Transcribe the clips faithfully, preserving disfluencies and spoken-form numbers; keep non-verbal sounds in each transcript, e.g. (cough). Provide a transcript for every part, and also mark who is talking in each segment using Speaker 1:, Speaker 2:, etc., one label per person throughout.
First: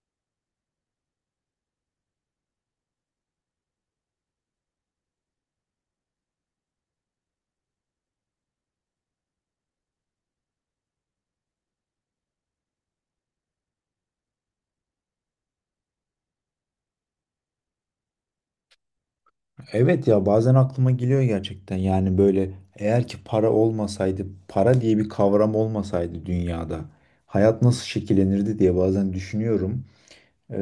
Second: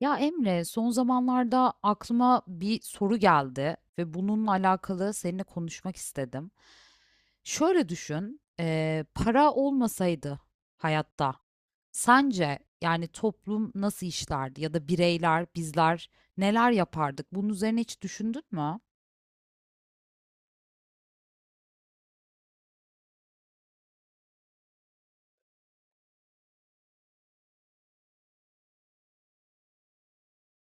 Speaker 1: Ya Emre, son zamanlarda aklıma bir soru geldi ve bununla alakalı seninle konuşmak istedim. Şöyle düşün, eee, para olmasaydı hayatta, sence yani toplum nasıl işlerdi ya da bireyler, bizler neler yapardık? Bunun üzerine hiç düşündün mü?
Speaker 2: Evet, ya bazen aklıma geliyor gerçekten yani böyle eğer ki para olmasaydı para diye bir kavram olmasaydı dünyada hayat nasıl şekillenirdi diye bazen düşünüyorum. Ee,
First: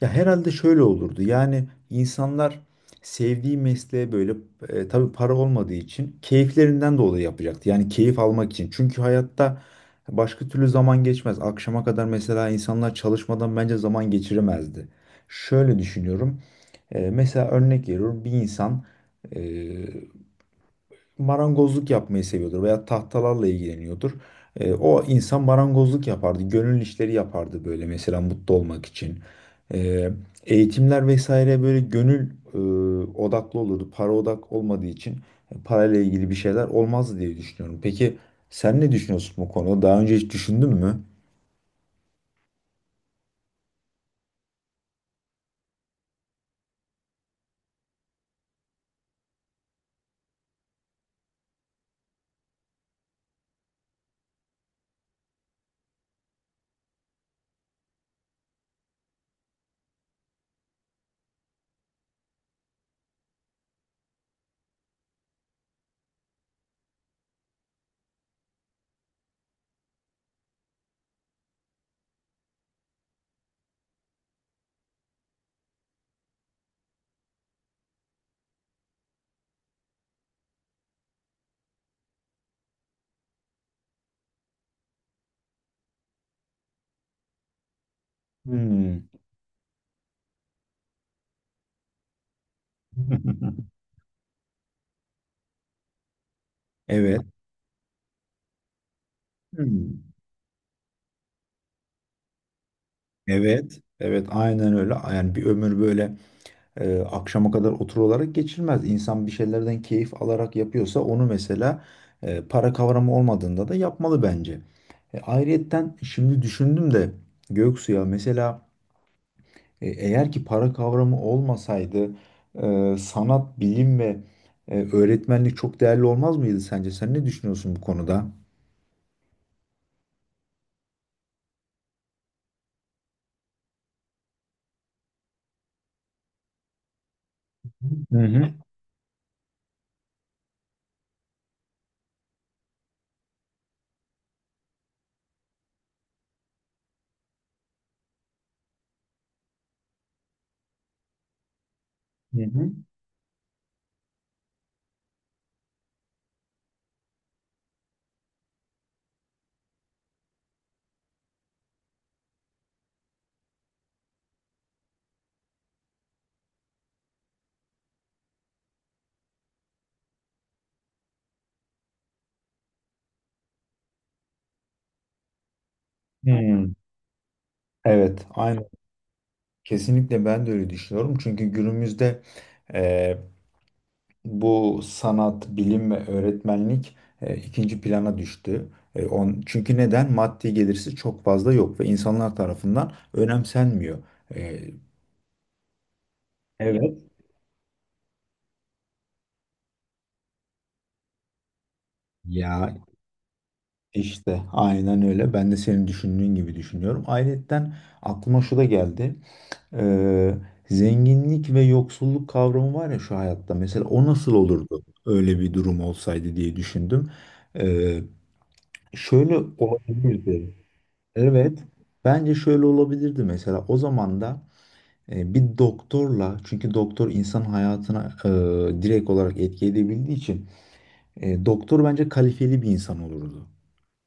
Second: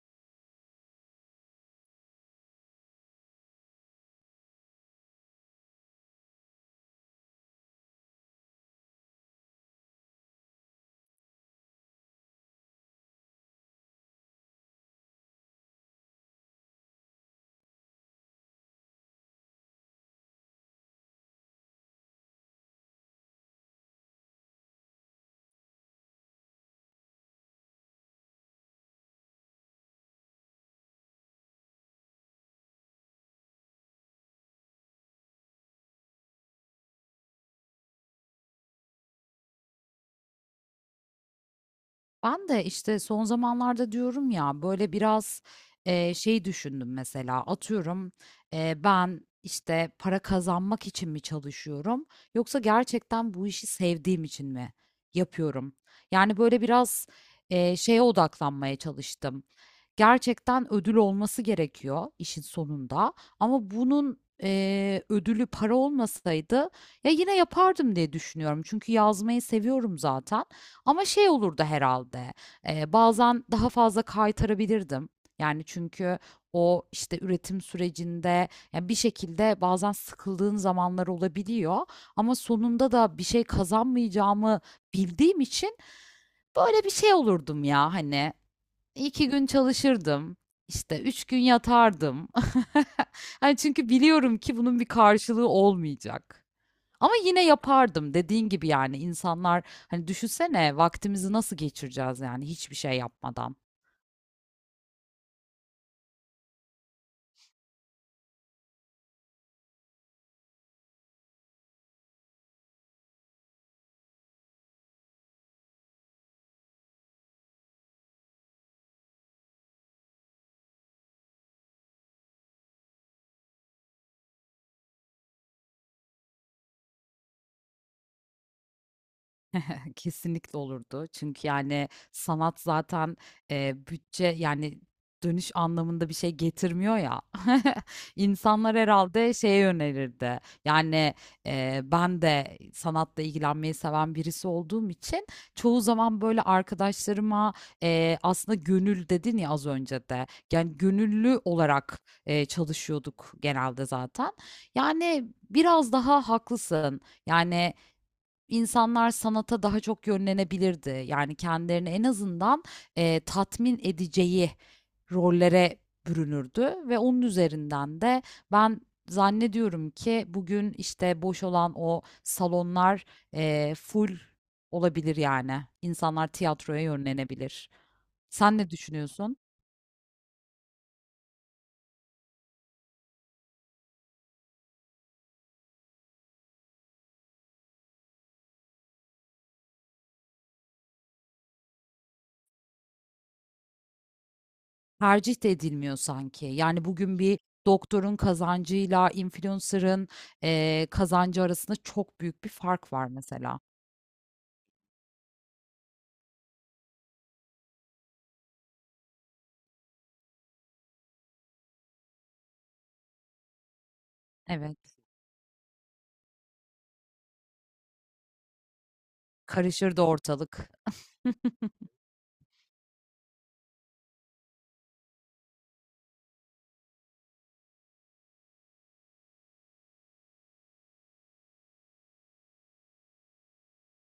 Speaker 2: ya herhalde şöyle olurdu yani insanlar sevdiği mesleğe böyle e, tabii para olmadığı için keyiflerinden dolayı yapacaktı yani keyif almak için çünkü hayatta başka türlü zaman geçmez akşama kadar mesela insanlar çalışmadan bence zaman geçiremezdi. Şöyle düşünüyorum. Ee, mesela örnek veriyorum bir insan e, marangozluk yapmayı seviyordur veya tahtalarla ilgileniyordur. E, o insan marangozluk yapardı, gönül işleri yapardı böyle mesela mutlu olmak için. E, eğitimler vesaire böyle gönül e, odaklı olurdu. Para odak olmadığı için e, parayla ilgili bir şeyler olmazdı diye düşünüyorum. Peki sen ne düşünüyorsun bu konuda? Daha önce hiç düşündün mü?
Speaker 1: Ben de işte son zamanlarda diyorum ya böyle biraz eee, şey düşündüm. Mesela atıyorum, eee, ben işte para kazanmak için mi çalışıyorum yoksa gerçekten bu işi sevdiğim için mi yapıyorum? Yani böyle biraz eee, şeye odaklanmaya çalıştım. Gerçekten ödül olması gerekiyor işin sonunda ama bunun eee, ödülü para olmasaydı ya yine yapardım diye düşünüyorum. Çünkü yazmayı seviyorum zaten. Ama şey olurdu herhalde. Eee, bazen daha fazla kaytarabilirdim. Yani, çünkü o, işte, üretim sürecinde, ya, bir şekilde bazen sıkıldığın zamanlar olabiliyor ama sonunda da bir şey kazanmayacağımı bildiğim için böyle bir şey olurdum ya, hani,
Speaker 2: Hmm.
Speaker 1: iki gün çalışırdım, işte, üç gün yatardım. (laughs) Hani, çünkü
Speaker 2: (laughs)
Speaker 1: biliyorum ki bunun bir karşılığı olmayacak. Ama
Speaker 2: Evet.
Speaker 1: yine yapardım dediğin gibi. Yani insanlar, hani,
Speaker 2: Hmm.
Speaker 1: düşünsene vaktimizi nasıl geçireceğiz yani hiçbir şey yapmadan.
Speaker 2: Evet. Evet, aynen öyle. Yani bir ömür böyle Ee, akşama kadar oturularak olarak geçirmez. İnsan bir şeylerden keyif alarak yapıyorsa onu mesela e, para kavramı olmadığında da yapmalı bence. E, ayrıyetten şimdi düşündüm de Göksu ya mesela e, eğer ki para kavramı olmasaydı e, sanat, bilim ve e, öğretmenlik çok değerli olmaz mıydı sence? Sen ne düşünüyorsun bu konuda?
Speaker 1: (laughs) Kesinlikle olurdu. Çünkü yani sanat zaten, eee, bütçe yani dönüş anlamında bir şey getirmiyor ya. (laughs)
Speaker 2: Hı hı.
Speaker 1: İnsanlar herhâlde şeye yönelirdi. Yani, eee, ben de sanatla ilgilenmeyi seven birisi olduğum için çoğu zaman böyle arkadaşlarıma, eee, aslında gönül dedin ya az önce de, yani gönüllü olarak,
Speaker 2: Hı
Speaker 1: eee,
Speaker 2: hı.
Speaker 1: çalışıyorduk genelde zaten. Yani biraz daha haklısın. Yani İnsanlar sanata daha çok yönlenebilirdi. Yani kendilerini en azından, eee, tatmin edeceği rollere bürünürdü ve onun üzerinden de ben zannediyorum ki bugün, işte, boş olan o salonlar, eee, full olabilir yani. İnsanlar
Speaker 2: Hmm,
Speaker 1: tiyatroya yönlenebilir.
Speaker 2: evet,
Speaker 1: Sen
Speaker 2: aynı.
Speaker 1: ne düşünüyorsun?
Speaker 2: Kesinlikle ben de öyle düşünüyorum. Çünkü günümüzde bu sanat, bilim ve öğretmenlik e, ikinci plana düştü. E, on, çünkü neden? Maddi gelirsi çok fazla yok ve insanlar tarafından önemsenmiyor. E,
Speaker 1: Tercih de edilmiyor sanki. Yani
Speaker 2: Evet.
Speaker 1: bugün bir doktorun kazancıyla influencer'ın, eee, kazancı arasında çok büyük bir
Speaker 2: Ya,
Speaker 1: fark var mesela.
Speaker 2: işte aynen öyle. Ben de senin düşündüğün gibi düşünüyorum. Ayrıyeten aklıma şu da geldi. Ee, zenginlik ve yoksulluk kavramı var ya şu hayatta. Mesela o nasıl
Speaker 1: Evet,
Speaker 2: olurdu öyle bir durum olsaydı diye düşündüm. Ee, şöyle
Speaker 1: karışırdı
Speaker 2: olabilirdi.
Speaker 1: ortalık.
Speaker 2: Evet.
Speaker 1: (laughs)
Speaker 2: Bence şöyle olabilirdi mesela o zaman da e, bir doktorla çünkü doktor insan hayatına e, direkt olarak etki edebildiği için e, doktor bence kalifeli bir insan olurdu.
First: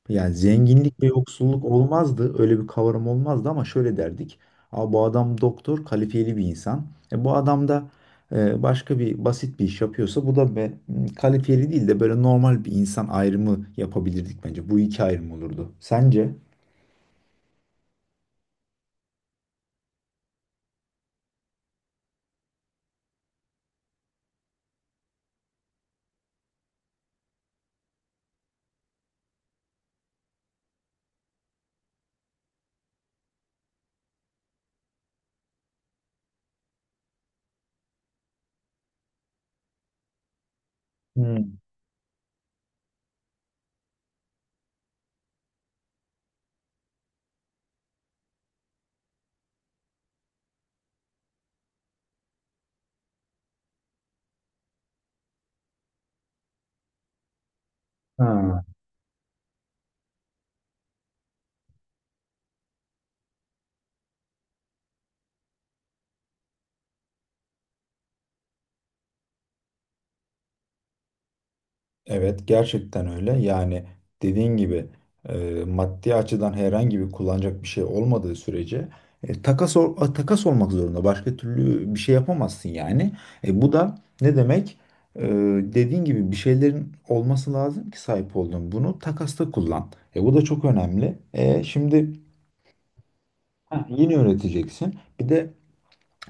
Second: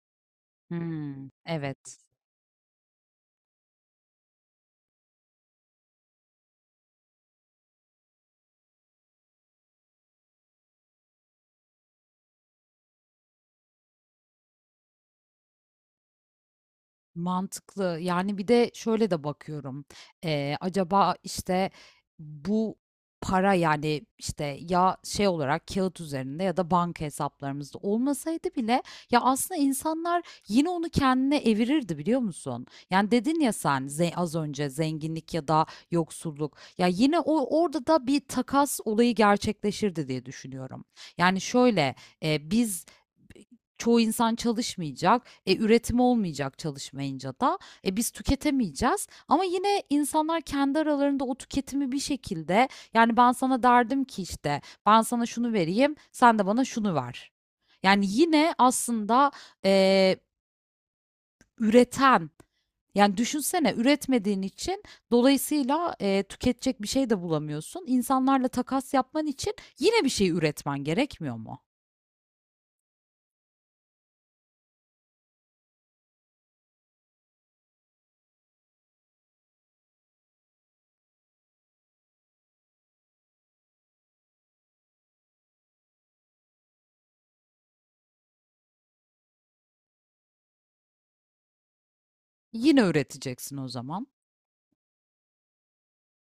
Speaker 2: Yani zenginlik ve
Speaker 1: Hımm,
Speaker 2: yoksulluk
Speaker 1: evet.
Speaker 2: olmazdı. Öyle bir kavram olmazdı ama şöyle derdik. Aa, bu adam doktor, kalifeli bir insan. E, bu adam da e, başka bir basit bir iş yapıyorsa bu da be, kalifeli değil de böyle normal bir insan ayrımı yapabilirdik bence. Bu iki ayrım olurdu. Sence?
Speaker 1: Mantıklı. Yani bir de şöyle de bakıyorum. Ee, acaba işte bu para, yani işte ya şey olarak kağıt üzerinde ya da banka hesaplarımızda olmasaydı bile, ya aslında insanlar yine onu kendine evirirdi, biliyor musun? Yani dedin ya sen, ze- az önce zenginlik ya da yoksulluk. Ya yine o orada da bir takas olayı gerçekleşirdi diye düşünüyorum. Yani
Speaker 2: Hmm.
Speaker 1: şöyle, e, biz, çoğu insan çalışmayacak. E, üretim olmayacak çalışmayınca da. E, biz tüketemeyeceğiz. Ama yine insanlar kendi aralarında o tüketimi bir şekilde, yani ben sana derdim ki işte ben sana şunu vereyim sen de bana şunu ver. Yani yine
Speaker 2: Ha.
Speaker 1: aslında, e, üreten, yani düşünsene, üretmediğin için dolayısıyla e, tüketecek bir şey de bulamıyorsun. İnsanlarla takas yapman için yine bir şey üretmen gerekmiyor mu?
Speaker 2: Evet, gerçekten öyle. Yani dediğin gibi e, maddi açıdan herhangi bir kullanacak bir şey olmadığı sürece e, takas ol- a, takas olmak zorunda. Başka türlü bir şey yapamazsın yani. E, bu da ne demek? E, dediğin gibi bir şeylerin olması lazım ki sahip olduğun bunu takasta kullan. E, bu da çok önemli. E, şimdi
Speaker 1: Yine üreteceksin o
Speaker 2: Heh,
Speaker 1: zaman.
Speaker 2: yeni öğreteceksin. Bir de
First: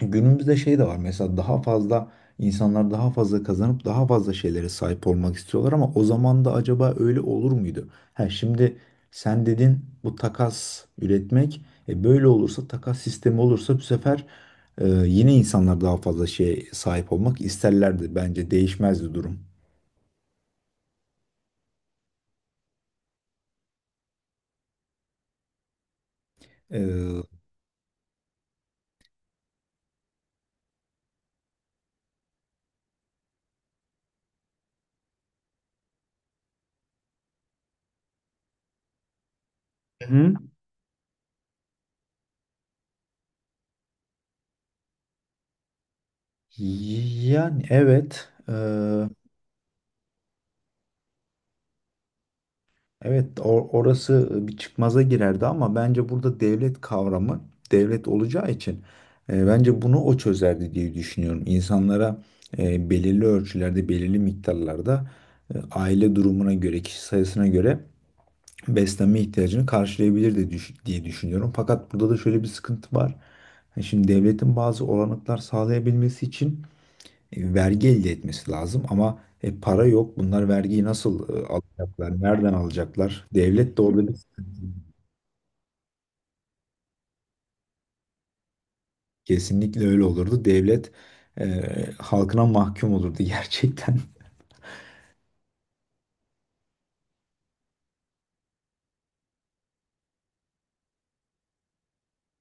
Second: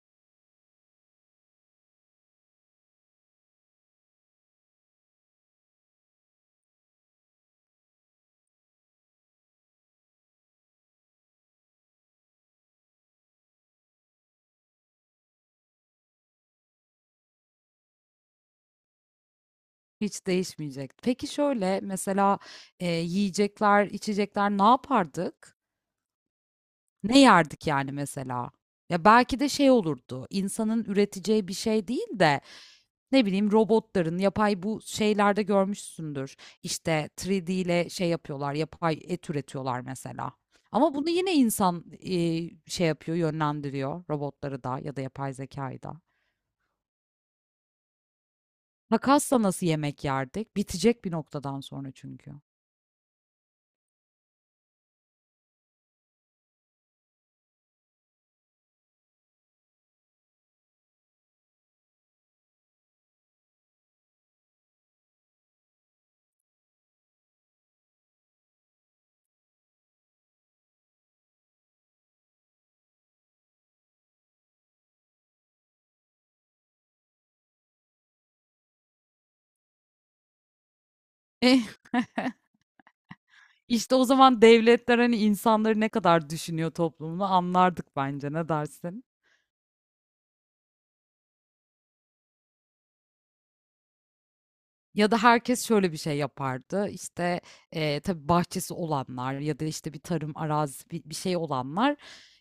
Speaker 2: günümüzde şey de var mesela, daha fazla insanlar daha fazla kazanıp daha fazla şeylere sahip olmak istiyorlar ama o zaman da acaba öyle olur muydu? Ha, şimdi sen dedin bu takas üretmek, e, böyle olursa takas sistemi olursa bu sefer e, yine insanlar daha fazla şeye sahip olmak isterlerdi bence değişmezdi durum.
Speaker 1: Hiç değişmeyecek. Peki şöyle mesela, eee, yiyecekler, içecekler ne yapardık? Ne yerdik yani mesela? Ya belki de şey olurdu, insanın üreteceği bir şey değil de, ne bileyim, robotların, yapay bu şeylerde görmüşsündür. İşte üç D ile şey yapıyorlar, yapay et üretiyorlar mesela.
Speaker 2: Hı.
Speaker 1: Ama bunu yine insan, eee, şey yapıyor, yönlendiriyor robotları da ya da yapay zekayı da.
Speaker 2: Yani evet e,
Speaker 1: Makasla nasıl yemek yerdik? Bitecek bir noktadan sonra çünkü.
Speaker 2: Evet, o- orası bir çıkmaza girerdi ama bence burada devlet kavramı devlet olacağı için e, bence bunu o çözerdi diye düşünüyorum. İnsanlara e, belirli ölçülerde, belirli miktarlarda e, aile durumuna göre, kişi sayısına göre beslenme ihtiyacını karşılayabilirdi düş- diye düşünüyorum. Fakat burada da şöyle bir sıkıntı var. E, Şimdi devletin bazı olanaklar sağlayabilmesi için e, vergi elde etmesi lazım ama e, para yok. Bunlar vergiyi nasıl e,
Speaker 1: (laughs)
Speaker 2: alacaklar? Nereden alacaklar? Devlet de
Speaker 1: İşte o
Speaker 2: orada bir
Speaker 1: zaman
Speaker 2: sıkıntı.
Speaker 1: devletler hani insanları ne kadar düşünüyor toplumunu anlardık bence. Ne dersin?
Speaker 2: Kesinlikle öyle olurdu. Devlet e, halkına mahkum olurdu (laughs) gerçekten.
Speaker 1: Ya da herkes şöyle bir şey yapardı. İşte, eee, tabii bahçesi olanlar ya da, işte, bir tarım arazisi bi bir şey olanlar,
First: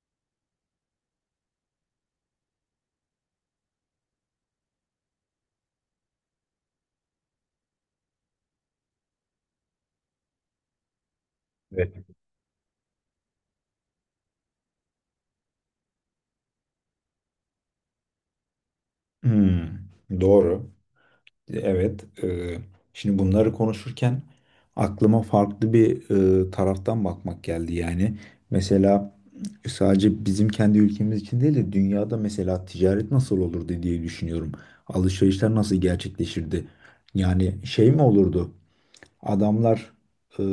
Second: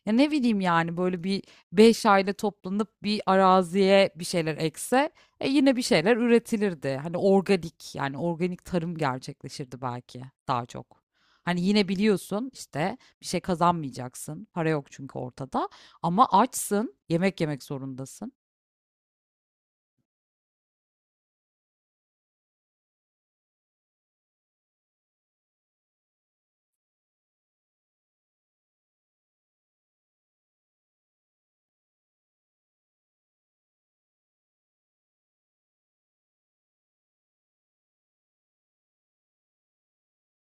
Speaker 1: ya, ne bileyim, yani, böyle bir beş aile toplanıp bir araziye bir şeyler ekse, e, yine bir şeyler üretilirdi. Hani, organik, yani, organik tarım gerçekleşirdi belki daha çok. Hani, yine
Speaker 2: Evet.
Speaker 1: biliyorsun, işte, bir şey kazanmayacaksın. Para yok çünkü ortada ama açsın, yemek yemek zorundasın.
Speaker 2: Hmm, doğru. Evet, e, şimdi bunları konuşurken aklıma farklı bir e, taraftan bakmak geldi yani. Mesela sadece bizim kendi ülkemiz için değil de dünyada mesela ticaret nasıl olurdu diye düşünüyorum. Alışverişler nasıl gerçekleşirdi? Yani şey mi olurdu? Adamlar e,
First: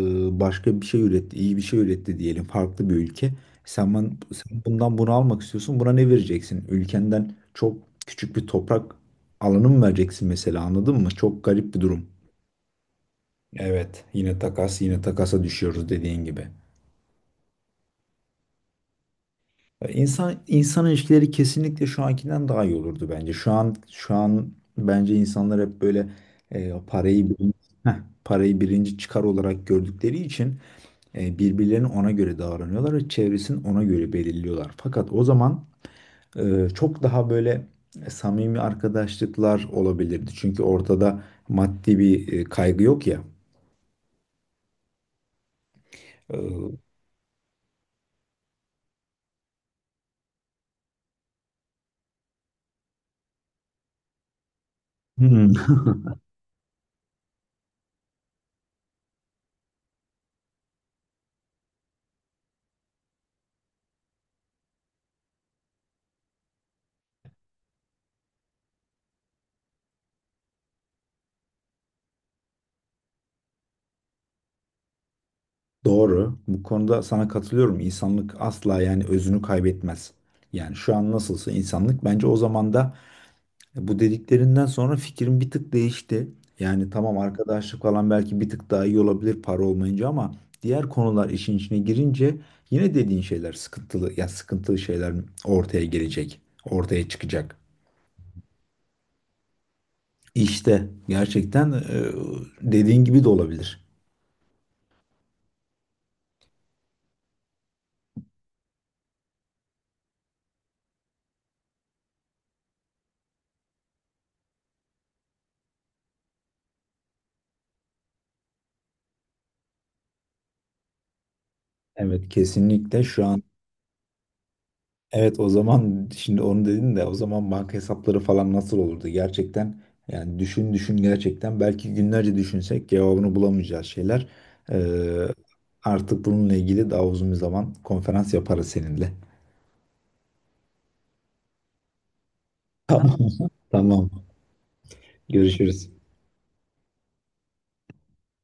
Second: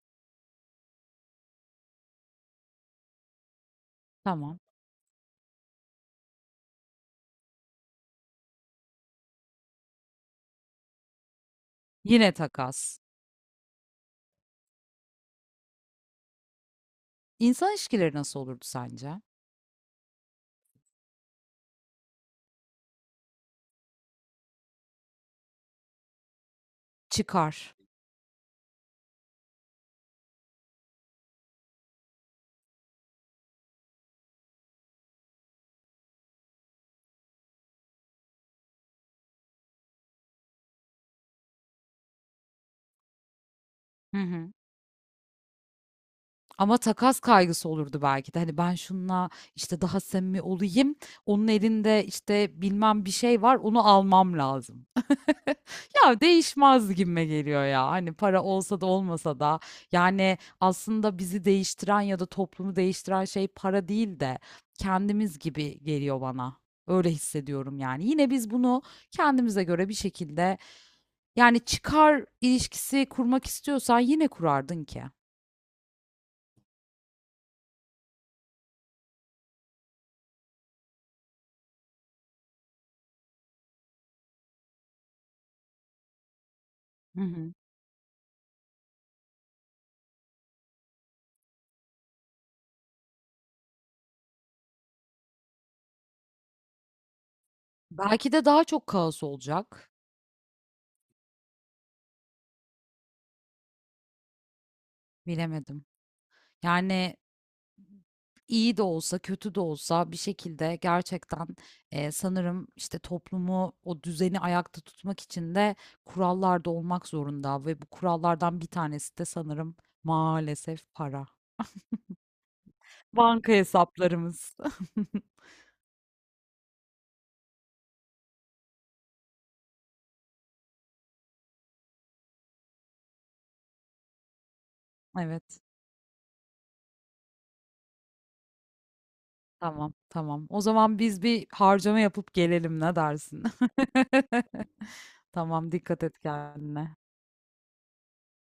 Speaker 2: başka bir şey üretti, iyi bir şey üretti diyelim farklı bir ülke. Sen, ben,
Speaker 1: Tamam.
Speaker 2: sen bundan bunu almak istiyorsun. Buna ne vereceksin? Ülkenden çok küçük bir toprak alanı mı vereceksin mesela, anladın mı? Çok garip bir durum.
Speaker 1: Yine takas.
Speaker 2: Evet, yine takas, yine takasa düşüyoruz dediğin gibi.
Speaker 1: İnsan ilişkileri nasıl olurdu sence?
Speaker 2: Ya İnsan insan ilişkileri kesinlikle şu ankinden daha iyi olurdu bence. Şu an şu an bence insanlar hep böyle e, parayı birinci,
Speaker 1: Çıkar.
Speaker 2: heh, parayı birinci çıkar olarak gördükleri için E, birbirlerine ona göre davranıyorlar ve çevresini ona göre belirliyorlar. Fakat o zaman e, çok daha böyle samimi arkadaşlıklar olabilirdi. Çünkü ortada maddi bir e, kaygı yok ya.
Speaker 1: Hı hı.
Speaker 2: E,
Speaker 1: Ama takas kaygısı olurdu belki de. Hani ben şununla işte daha samimi olayım. Onun elinde işte bilmem bir şey var. Onu almam lazım.
Speaker 2: Hmm.
Speaker 1: (laughs) Ya değişmez gibime geliyor ya. Hani para olsa da olmasa da, yani aslında bizi değiştiren ya da toplumu değiştiren şey para değil de kendimiz gibi geliyor bana. Öyle hissediyorum yani. Yine biz bunu kendimize göre bir şekilde, yani çıkar ilişkisi kurmak istiyorsan yine kurardın ki.
Speaker 2: (laughs) Doğru. Bu konuda sana katılıyorum. İnsanlık asla yani özünü kaybetmez. Yani şu an nasılsa insanlık bence o zaman da... E, Bu dediklerinden sonra fikrim bir tık değişti. Yani tamam arkadaşlık falan belki bir tık daha iyi olabilir para olmayınca ama diğer konular işin içine girince yine dediğin şeyler sıkıntılı, ya sıkıntılı şeyler ortaya gelecek, ortaya çıkacak.
Speaker 1: Belki de daha çok kaos olacak.
Speaker 2: İşte gerçekten e, dediğin gibi de olabilir.
Speaker 1: Bilemedim. Yani iyi de olsa, kötü de olsa bir şekilde gerçekten e, sanırım işte toplumu, o düzeni ayakta tutmak için de kurallar da olmak zorunda ve bu kurallardan bir tanesi de sanırım maalesef para.
Speaker 2: Evet, kesinlikle şu an...
Speaker 1: Banka hesaplarımız. (laughs)
Speaker 2: Evet, o zaman şimdi onu dedin de, o zaman banka hesapları falan nasıl olurdu? Gerçekten yani düşün düşün gerçekten belki günlerce düşünsek cevabını bulamayacağız şeyler. Ee,
Speaker 1: Evet.
Speaker 2: artık bununla ilgili daha uzun bir zaman konferans yaparız seninle.
Speaker 1: Tamam, tamam. O zaman biz bir harcama yapıp gelelim,
Speaker 2: (laughs)
Speaker 1: ne
Speaker 2: Tamam.
Speaker 1: dersin?
Speaker 2: Tamam. Tamam.
Speaker 1: (laughs) Tamam,
Speaker 2: Görüşürüz.
Speaker 1: dikkat et kendine.